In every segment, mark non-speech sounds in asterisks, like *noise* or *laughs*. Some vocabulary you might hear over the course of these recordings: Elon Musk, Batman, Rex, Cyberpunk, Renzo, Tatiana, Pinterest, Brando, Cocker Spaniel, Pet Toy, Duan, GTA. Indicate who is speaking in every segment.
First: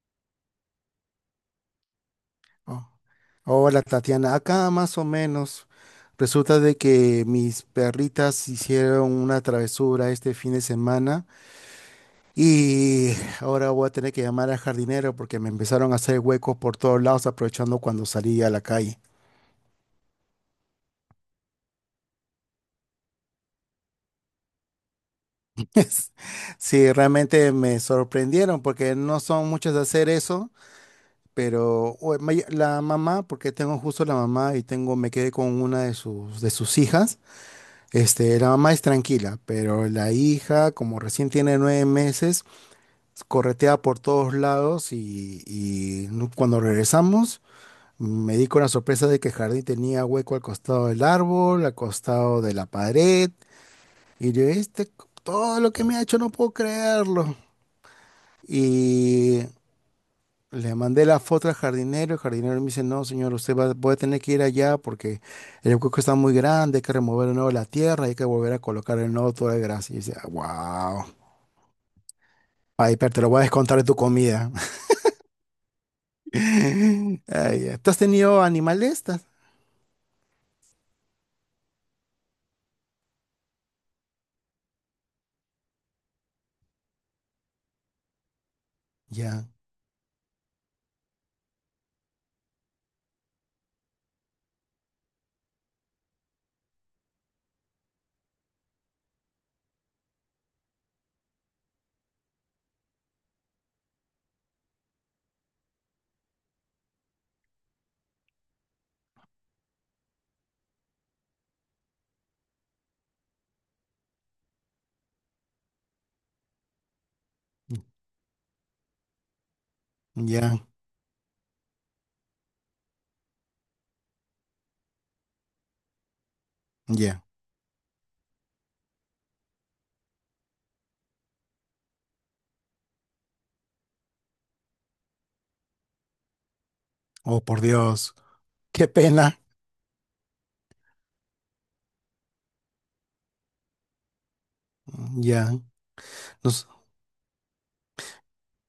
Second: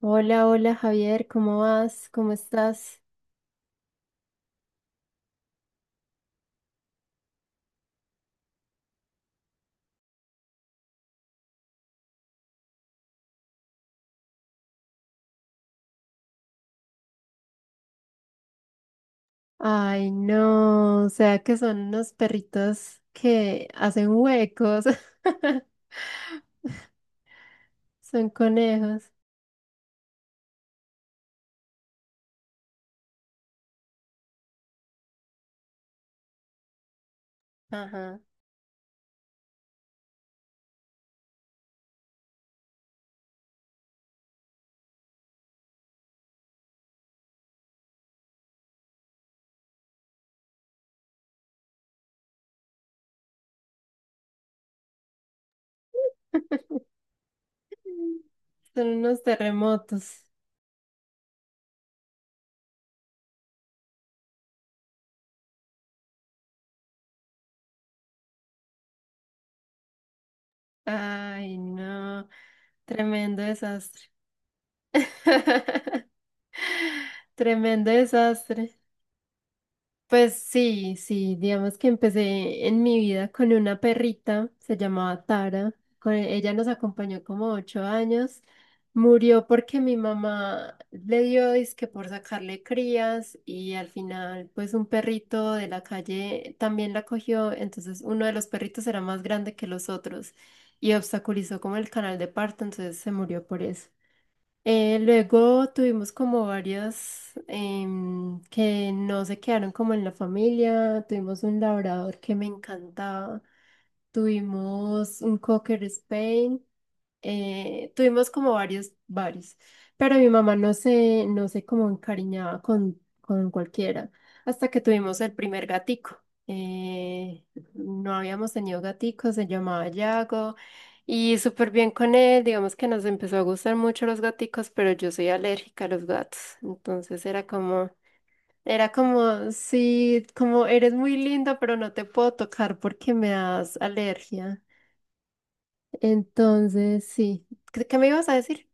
Speaker 1: Hola, hola Javier, ¿cómo vas? ¿Cómo
Speaker 2: Oh,
Speaker 1: estás?
Speaker 2: hola Tatiana, acá más o menos. Resulta de que mis perritas hicieron una travesura este fin de semana y ahora voy a tener que llamar al jardinero porque me empezaron a hacer huecos por todos lados aprovechando cuando salí a la calle.
Speaker 1: Ay, no, o sea que son unos perritos que hacen huecos,
Speaker 2: *laughs*
Speaker 1: *laughs*
Speaker 2: Es- Sí, realmente me
Speaker 1: son
Speaker 2: sorprendieron porque
Speaker 1: conejos,
Speaker 2: no son muchas de hacer eso, pero la mamá, porque tengo justo la mamá y me quedé con una de de sus hijas.
Speaker 1: ajá,
Speaker 2: La mamá es tranquila, pero la hija, como recién tiene 9 meses, corretea por todos lados y cuando regresamos me di con la sorpresa de que el jardín tenía hueco al costado del árbol, al costado de la pared, y yo, todo lo que me ha hecho no puedo
Speaker 1: *laughs*
Speaker 2: creerlo.
Speaker 1: son unos
Speaker 2: Y
Speaker 1: terremotos.
Speaker 2: Le mandé la foto al jardinero, el jardinero me dice, no, señor, voy a tener que ir allá porque el hueco está muy grande, hay que remover de nuevo la tierra, hay que volver a colocar el nuevo toda de grasa. Y yo decía, wow,
Speaker 1: Ay, no,
Speaker 2: ay, pero te lo
Speaker 1: tremendo
Speaker 2: voy a descontar de tu
Speaker 1: desastre,
Speaker 2: comida.
Speaker 1: *laughs*
Speaker 2: *laughs* Ay, ya.
Speaker 1: tremendo
Speaker 2: ¿Tú has tenido
Speaker 1: desastre.
Speaker 2: animales?
Speaker 1: Pues sí, sí, digamos que empecé en mi vida con una perrita, se llamaba Tara, ella nos acompañó como 8 años, murió
Speaker 2: Ya,
Speaker 1: porque mi mamá le dio disque por sacarle crías y al final pues un perrito de la calle también la cogió, entonces uno de los perritos era más grande que los otros y obstaculizó como el canal de parto, entonces se murió por eso. Luego tuvimos como varias que no se quedaron como en la familia. Tuvimos un labrador que me encantaba. Tuvimos un Cocker Spain. Tuvimos como varios, pero mi mamá
Speaker 2: ya,
Speaker 1: no se como encariñaba con cualquiera, hasta que tuvimos el primer gatico.
Speaker 2: ya.
Speaker 1: Eh, no habíamos tenido gatico, se llamaba Yago, y súper bien con él, digamos que nos empezó a gustar mucho los gaticos, pero yo soy alérgica a los gatos, entonces
Speaker 2: Oh, por Dios,
Speaker 1: era
Speaker 2: qué pena.
Speaker 1: como, sí, como eres muy linda, pero no te puedo tocar porque me das alergia.
Speaker 2: Ya. Nos-
Speaker 1: Entonces, sí. ¿¿Qué me ibas a decir?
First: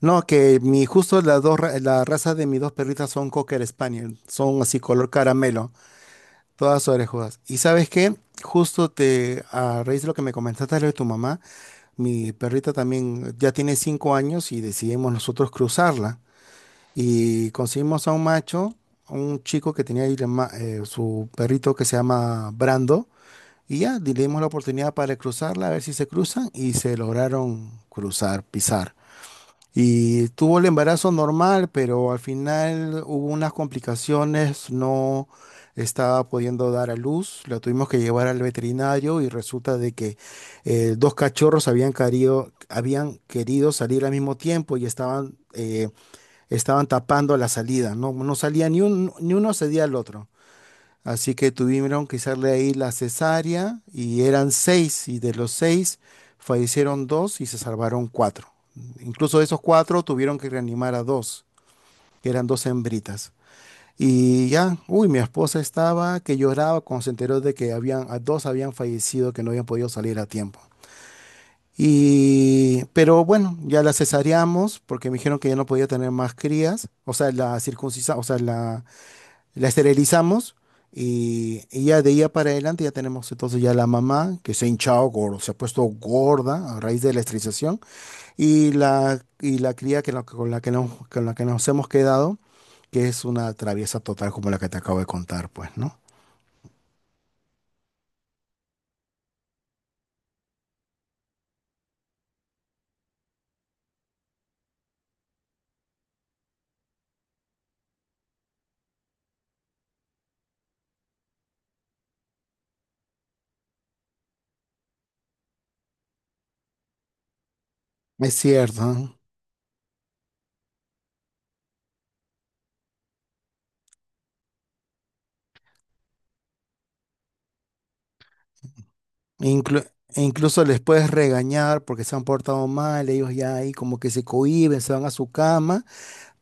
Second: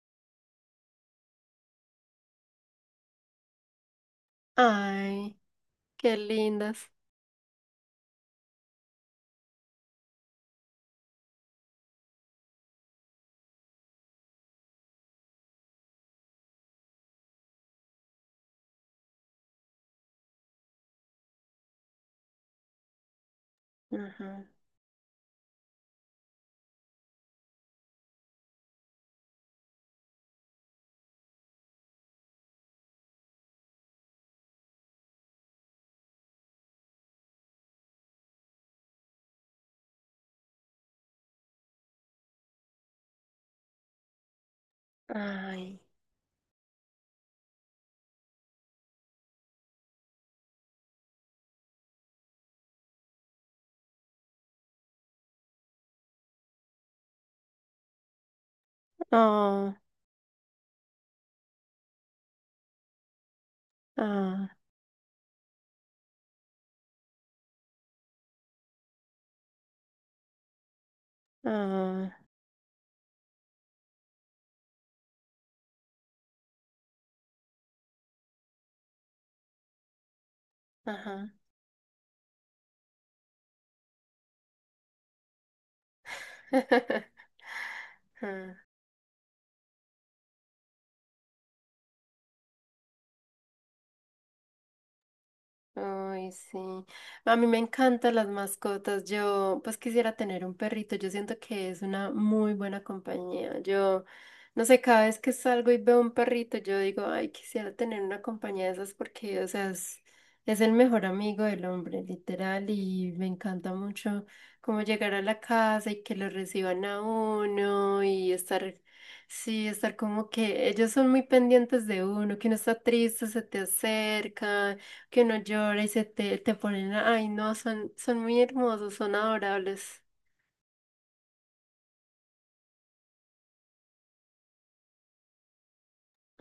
Speaker 2: No, que justo las dos, la raza de mis dos perritas son Cocker Spaniel, son así color
Speaker 1: Ay,
Speaker 2: caramelo.
Speaker 1: qué
Speaker 2: Todas
Speaker 1: lindas.
Speaker 2: orejudas. ¿Y sabes qué? A raíz de lo que me comentaste de tu mamá, mi perrita también ya tiene 5 años y decidimos nosotros cruzarla. Y conseguimos a un macho, a un chico que tenía ahí su perrito que se llama Brando. Y ya le dimos
Speaker 1: Ajá.
Speaker 2: la oportunidad para cruzarla, a ver si se cruzan. Y se lograron cruzar, pisar. Y tuvo el embarazo normal, pero al final hubo unas complicaciones, no estaba pudiendo dar a luz, la tuvimos que llevar al veterinario y resulta de que dos cachorros habían querido salir al mismo tiempo y
Speaker 1: Ay.
Speaker 2: estaban tapando la salida, no, no salía ni uno cedía al otro. Así que tuvieron que hacerle ahí la cesárea y eran seis y de los seis fallecieron dos y se salvaron cuatro. Incluso de esos
Speaker 1: Oh,
Speaker 2: cuatro tuvieron que reanimar a dos, que eran dos hembritas. Y
Speaker 1: ah,
Speaker 2: ya, uy, mi esposa estaba que lloraba cuando se enteró de que a dos habían fallecido, que no habían podido salir a tiempo.
Speaker 1: ah,
Speaker 2: Y, pero bueno, ya la cesareamos porque me dijeron que ya no podía tener más crías, o sea, la circuncisión, la esterilizamos
Speaker 1: ajá.
Speaker 2: y ya de ella para adelante ya tenemos entonces ya la mamá que se ha hinchado, gordo, se ha puesto gorda a raíz de la
Speaker 1: *laughs*
Speaker 2: esterilización y y la cría que con la que con la que nos hemos quedado, que es una traviesa total como la que te acabo de contar, pues, ¿no?
Speaker 1: Ay, sí. A mí me encantan las mascotas. Yo, pues quisiera tener un perrito. Yo siento que es una muy buena compañía. Yo, no sé, cada vez que salgo y veo un perrito, yo digo, ay, quisiera tener una compañía de esas porque, o sea, es el mejor amigo del hombre, literal. Y me encanta mucho como llegar a la casa y que lo reciban a uno y
Speaker 2: Es
Speaker 1: estar.
Speaker 2: cierto, ¿no?
Speaker 1: Sí, estar como que ellos son muy pendientes de uno, que uno está triste, se te acercan que no llores, te ponen, ay no, son muy hermosos, son
Speaker 2: Inclu-
Speaker 1: adorables.
Speaker 2: e incluso les puedes regañar porque se han portado mal, ellos ya ahí como que se cohíben, se van a su cama.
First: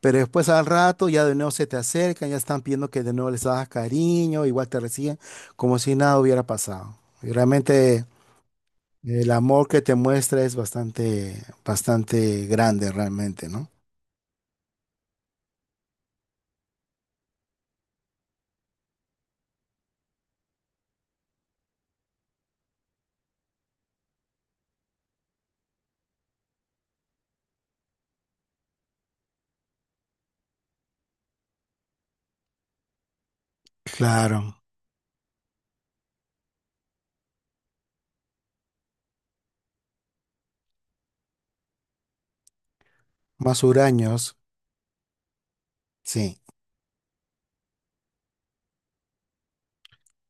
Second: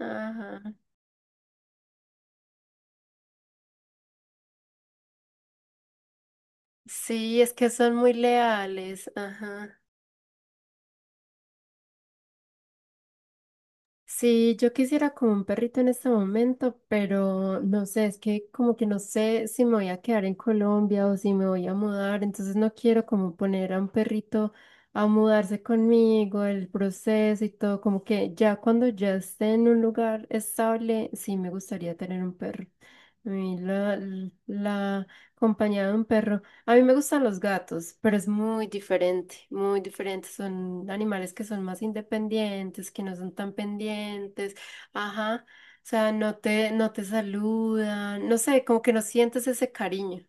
Speaker 2: Pero después al rato ya de nuevo se te acercan, ya están pidiendo que de nuevo les hagas cariño, igual te reciben, como si nada hubiera pasado. Y
Speaker 1: Sí, es que
Speaker 2: realmente
Speaker 1: son muy leales.
Speaker 2: el amor que
Speaker 1: Ajá.
Speaker 2: te muestra es bastante, bastante grande realmente, ¿no?
Speaker 1: Sí, yo quisiera como un perrito en este momento, pero no sé, es que como que no sé si me voy a quedar en Colombia o si me voy a mudar, entonces no quiero como poner a un perrito a mudarse conmigo, el proceso y todo, como que ya cuando ya esté en un lugar estable, sí me gustaría tener un perro. A mí la,
Speaker 2: Claro,
Speaker 1: la compañía de un perro. A mí me gustan los gatos, pero es muy diferente, muy diferente. Son animales que son más independientes, que no son tan
Speaker 2: más huraños,
Speaker 1: pendientes. Ajá. O sea,
Speaker 2: sí,
Speaker 1: no te saludan. No sé, como que no sientes ese cariño.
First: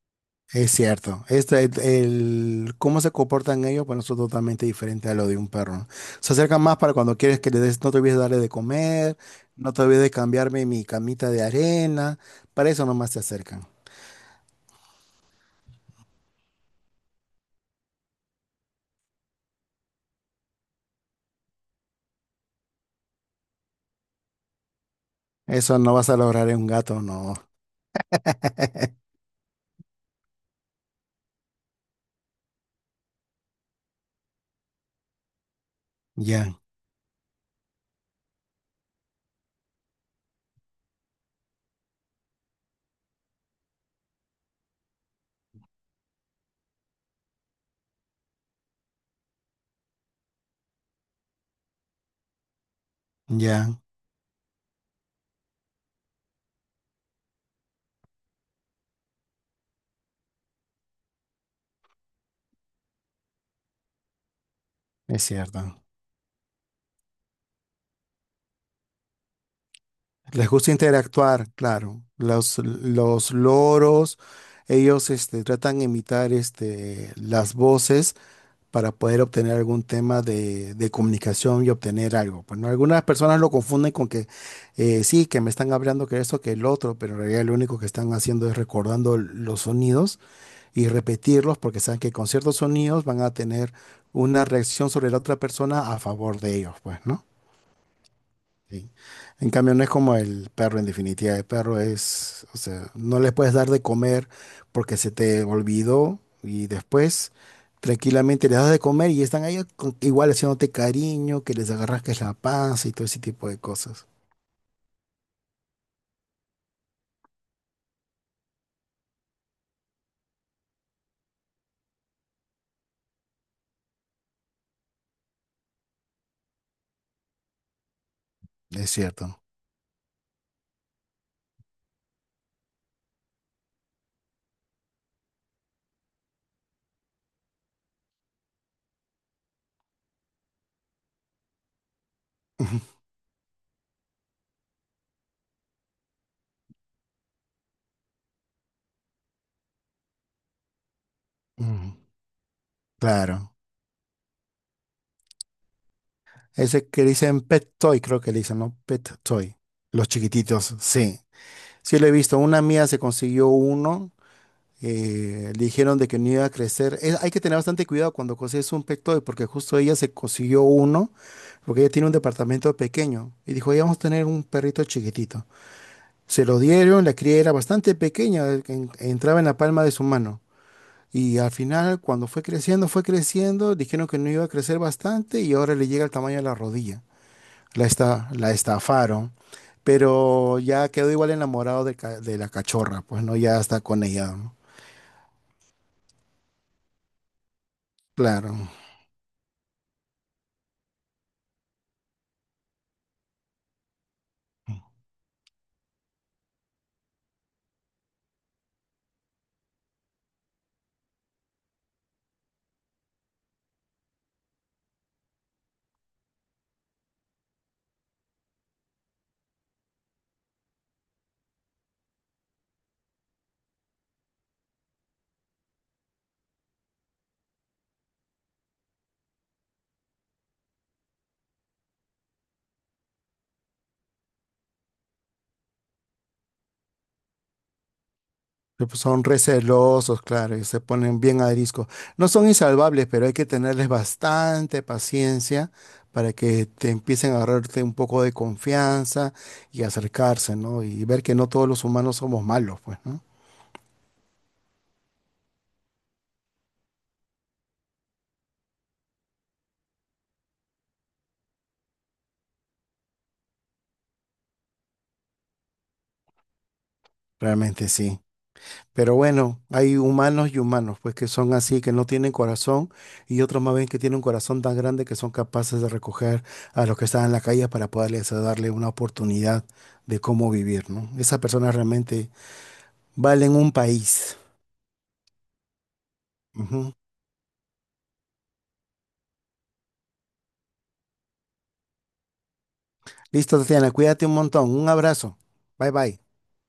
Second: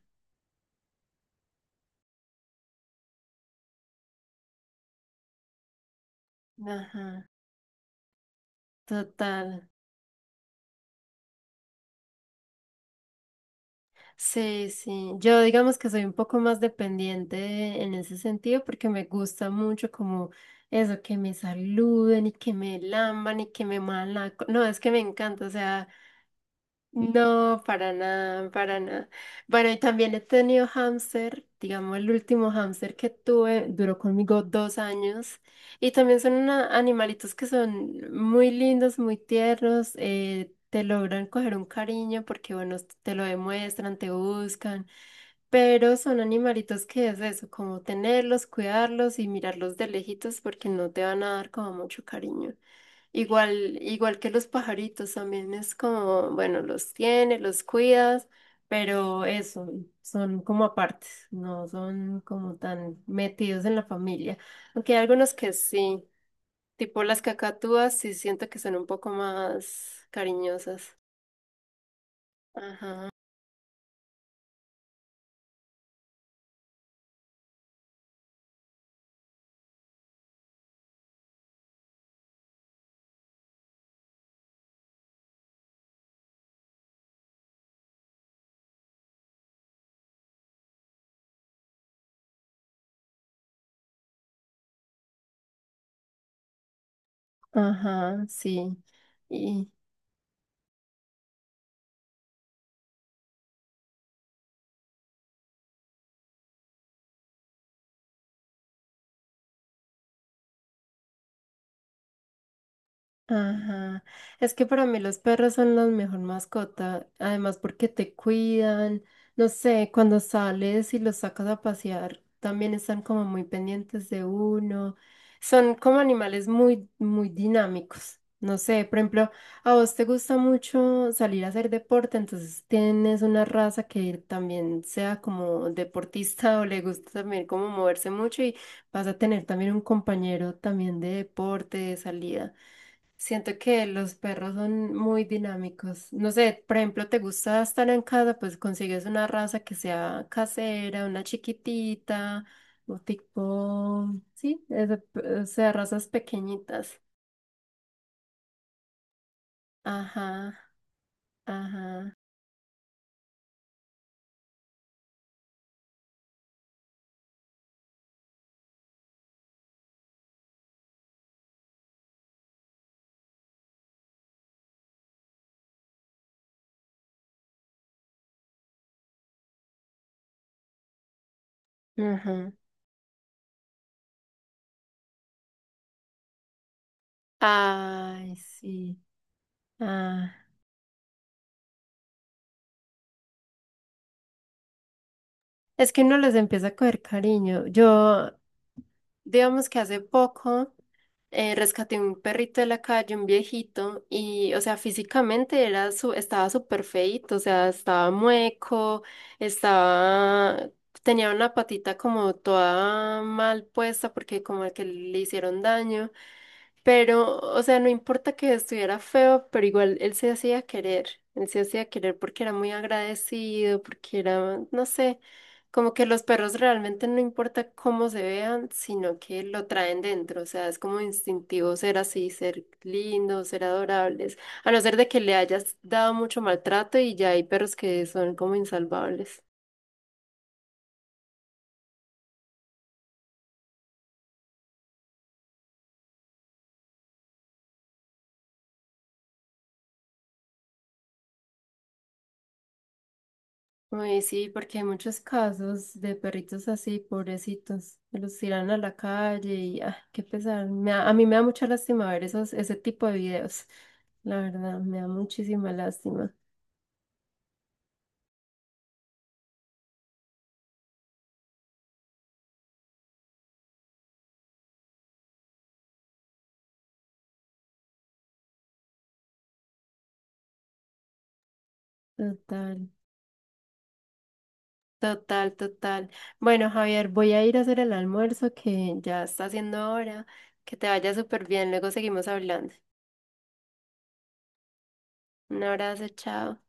Speaker 2: es cierto. Este, cómo se comportan ellos, bueno, eso es totalmente diferente a lo de un perro, ¿no? Se acercan más para cuando
Speaker 1: Ajá.
Speaker 2: quieres que le des, no te olvides de darle de comer,
Speaker 1: Total.
Speaker 2: no te olvides de cambiarme mi camita de arena, para eso nomás se acercan.
Speaker 1: Sí, sí. Yo digamos que soy un poco más dependiente en ese sentido porque me gusta mucho como eso, que me saluden y que me lamban y que me muevan la... No, es que me encanta. O
Speaker 2: Eso
Speaker 1: sea...
Speaker 2: no vas a lograr en un gato, no.
Speaker 1: No, para nada, para nada.
Speaker 2: *laughs*
Speaker 1: Bueno, y también he tenido hámster, digamos, el último hámster que tuve duró conmigo 2 años. Y también son
Speaker 2: Ya,
Speaker 1: animalitos que son muy lindos, muy tiernos, te logran coger un cariño porque, bueno, te lo demuestran, te buscan. Pero son animalitos que es eso, como tenerlos, cuidarlos y mirarlos de lejitos porque no te van a dar como mucho cariño.
Speaker 2: ya,
Speaker 1: Igual, igual que los pajaritos también es como, bueno, los tienes, los cuidas, pero eso, son como apartes, no son como tan metidos en la familia. Aunque hay
Speaker 2: es
Speaker 1: algunos que
Speaker 2: cierto.
Speaker 1: sí, tipo las cacatúas, sí siento que son un poco más
Speaker 2: Les gusta
Speaker 1: cariñosas.
Speaker 2: interactuar, claro.
Speaker 1: Ajá,
Speaker 2: Los loros, ellos tratan de imitar las voces para poder obtener algún tema de comunicación y obtener algo. Bueno, algunas personas lo confunden con que sí, que me están hablando que esto, que el otro, pero en realidad lo único que están haciendo es recordando los sonidos y repetirlos porque saben que con ciertos sonidos van a tener una reacción sobre la otra persona a favor de ellos, pues, ¿no?
Speaker 1: ajá, sí.
Speaker 2: Sí. En cambio, no es como el perro en definitiva. El perro es, o sea, no le puedes dar de comer porque se te olvidó y después tranquilamente les das de comer y están ahí igual haciéndote cariño, que les agarras que es la panza y todo ese tipo de
Speaker 1: Ajá.
Speaker 2: cosas.
Speaker 1: Es que para mí los perros son la mejor mascota, además porque te cuidan, no sé, cuando sales y los sacas a pasear, también están como muy pendientes de uno. Son como animales muy dinámicos. No sé,
Speaker 2: Es
Speaker 1: por ejemplo,
Speaker 2: cierto.
Speaker 1: a vos te gusta mucho salir a hacer deporte, entonces tienes una raza que también sea como deportista *laughs* o le gusta también como moverse mucho y vas a tener también un compañero también de deporte, de salida.
Speaker 2: *laughs*
Speaker 1: Siento que los perros son muy dinámicos. No sé, por ejemplo, te gusta estar en casa, pues consigues una raza que sea casera, una
Speaker 2: Ujú.
Speaker 1: chiquitita, o
Speaker 2: Claro.
Speaker 1: tipo, sí, o sea, razas
Speaker 2: Ese
Speaker 1: pequeñitas.
Speaker 2: que le dicen Pet Toy, creo que le dicen, ¿no? Pet Toy. Los
Speaker 1: Ajá,
Speaker 2: chiquititos, sí. Sí lo he
Speaker 1: ajá,
Speaker 2: visto. Una mía se consiguió uno. Eh, le dijeron de que no iba a crecer. Hay que tener bastante cuidado cuando consigues un Pet Toy, porque justo ella se consiguió uno, porque ella tiene un departamento pequeño. Y dijo, ya vamos a tener un perrito chiquitito. Se lo dieron, la cría era bastante pequeña, entraba en la palma de su mano. Y al final, cuando
Speaker 1: ajá.
Speaker 2: fue creciendo, dijeron que no iba a crecer bastante y ahora le llega al tamaño de la rodilla.
Speaker 1: Ay,
Speaker 2: La
Speaker 1: sí.
Speaker 2: estafaron,
Speaker 1: Ah.
Speaker 2: pero ya quedó igual enamorado de, de la cachorra, pues no, ya está con ella, ¿no?
Speaker 1: Es que uno les empieza a coger cariño. Yo
Speaker 2: Claro.
Speaker 1: digamos que hace poco rescaté un perrito de la calle, un viejito, y, o sea, físicamente estaba súper feíto, o sea, estaba mueco, estaba, tenía una patita como toda mal puesta porque como que le hicieron daño. Pero, o sea, no importa que estuviera feo, pero igual él se hacía querer porque era muy agradecido, porque era, no sé, como que los perros realmente no importa cómo se vean, sino que lo traen dentro, o sea, es como instintivo ser así, ser lindos, ser adorables, a no ser de que le hayas dado mucho maltrato y ya hay perros que son como
Speaker 2: Pero, pues, son
Speaker 1: insalvables.
Speaker 2: recelosos, claro, y se ponen bien ariscos. No son insalvables, pero hay que tenerles bastante paciencia para que te empiecen a agarrarte un poco de confianza y acercarse, ¿no? Y ver que no todos los humanos somos malos, pues, ¿no?
Speaker 1: Uy, sí, porque hay muchos casos de perritos así, pobrecitos, que los tiran a la calle y ah, qué pesar. A mí me da mucha lástima ver esos, ese tipo de videos. La verdad, me da muchísima lástima.
Speaker 2: Realmente sí. Pero bueno, hay humanos y humanos, pues que son así, que no tienen corazón, y otros más bien que tienen un corazón tan grande que son capaces de recoger a los que están en la calle para poderles darle una oportunidad de cómo vivir, ¿no? Esas personas realmente
Speaker 1: Total,
Speaker 2: valen un país.
Speaker 1: total. Bueno,
Speaker 2: Ujú.
Speaker 1: Javier, voy a ir a hacer el almuerzo que ya está haciendo hora. Que te vaya súper bien, luego seguimos hablando.
Speaker 2: Listo, Tatiana, cuídate un montón. Un abrazo.
Speaker 1: Un
Speaker 2: Bye
Speaker 1: abrazo,
Speaker 2: bye.
Speaker 1: chao.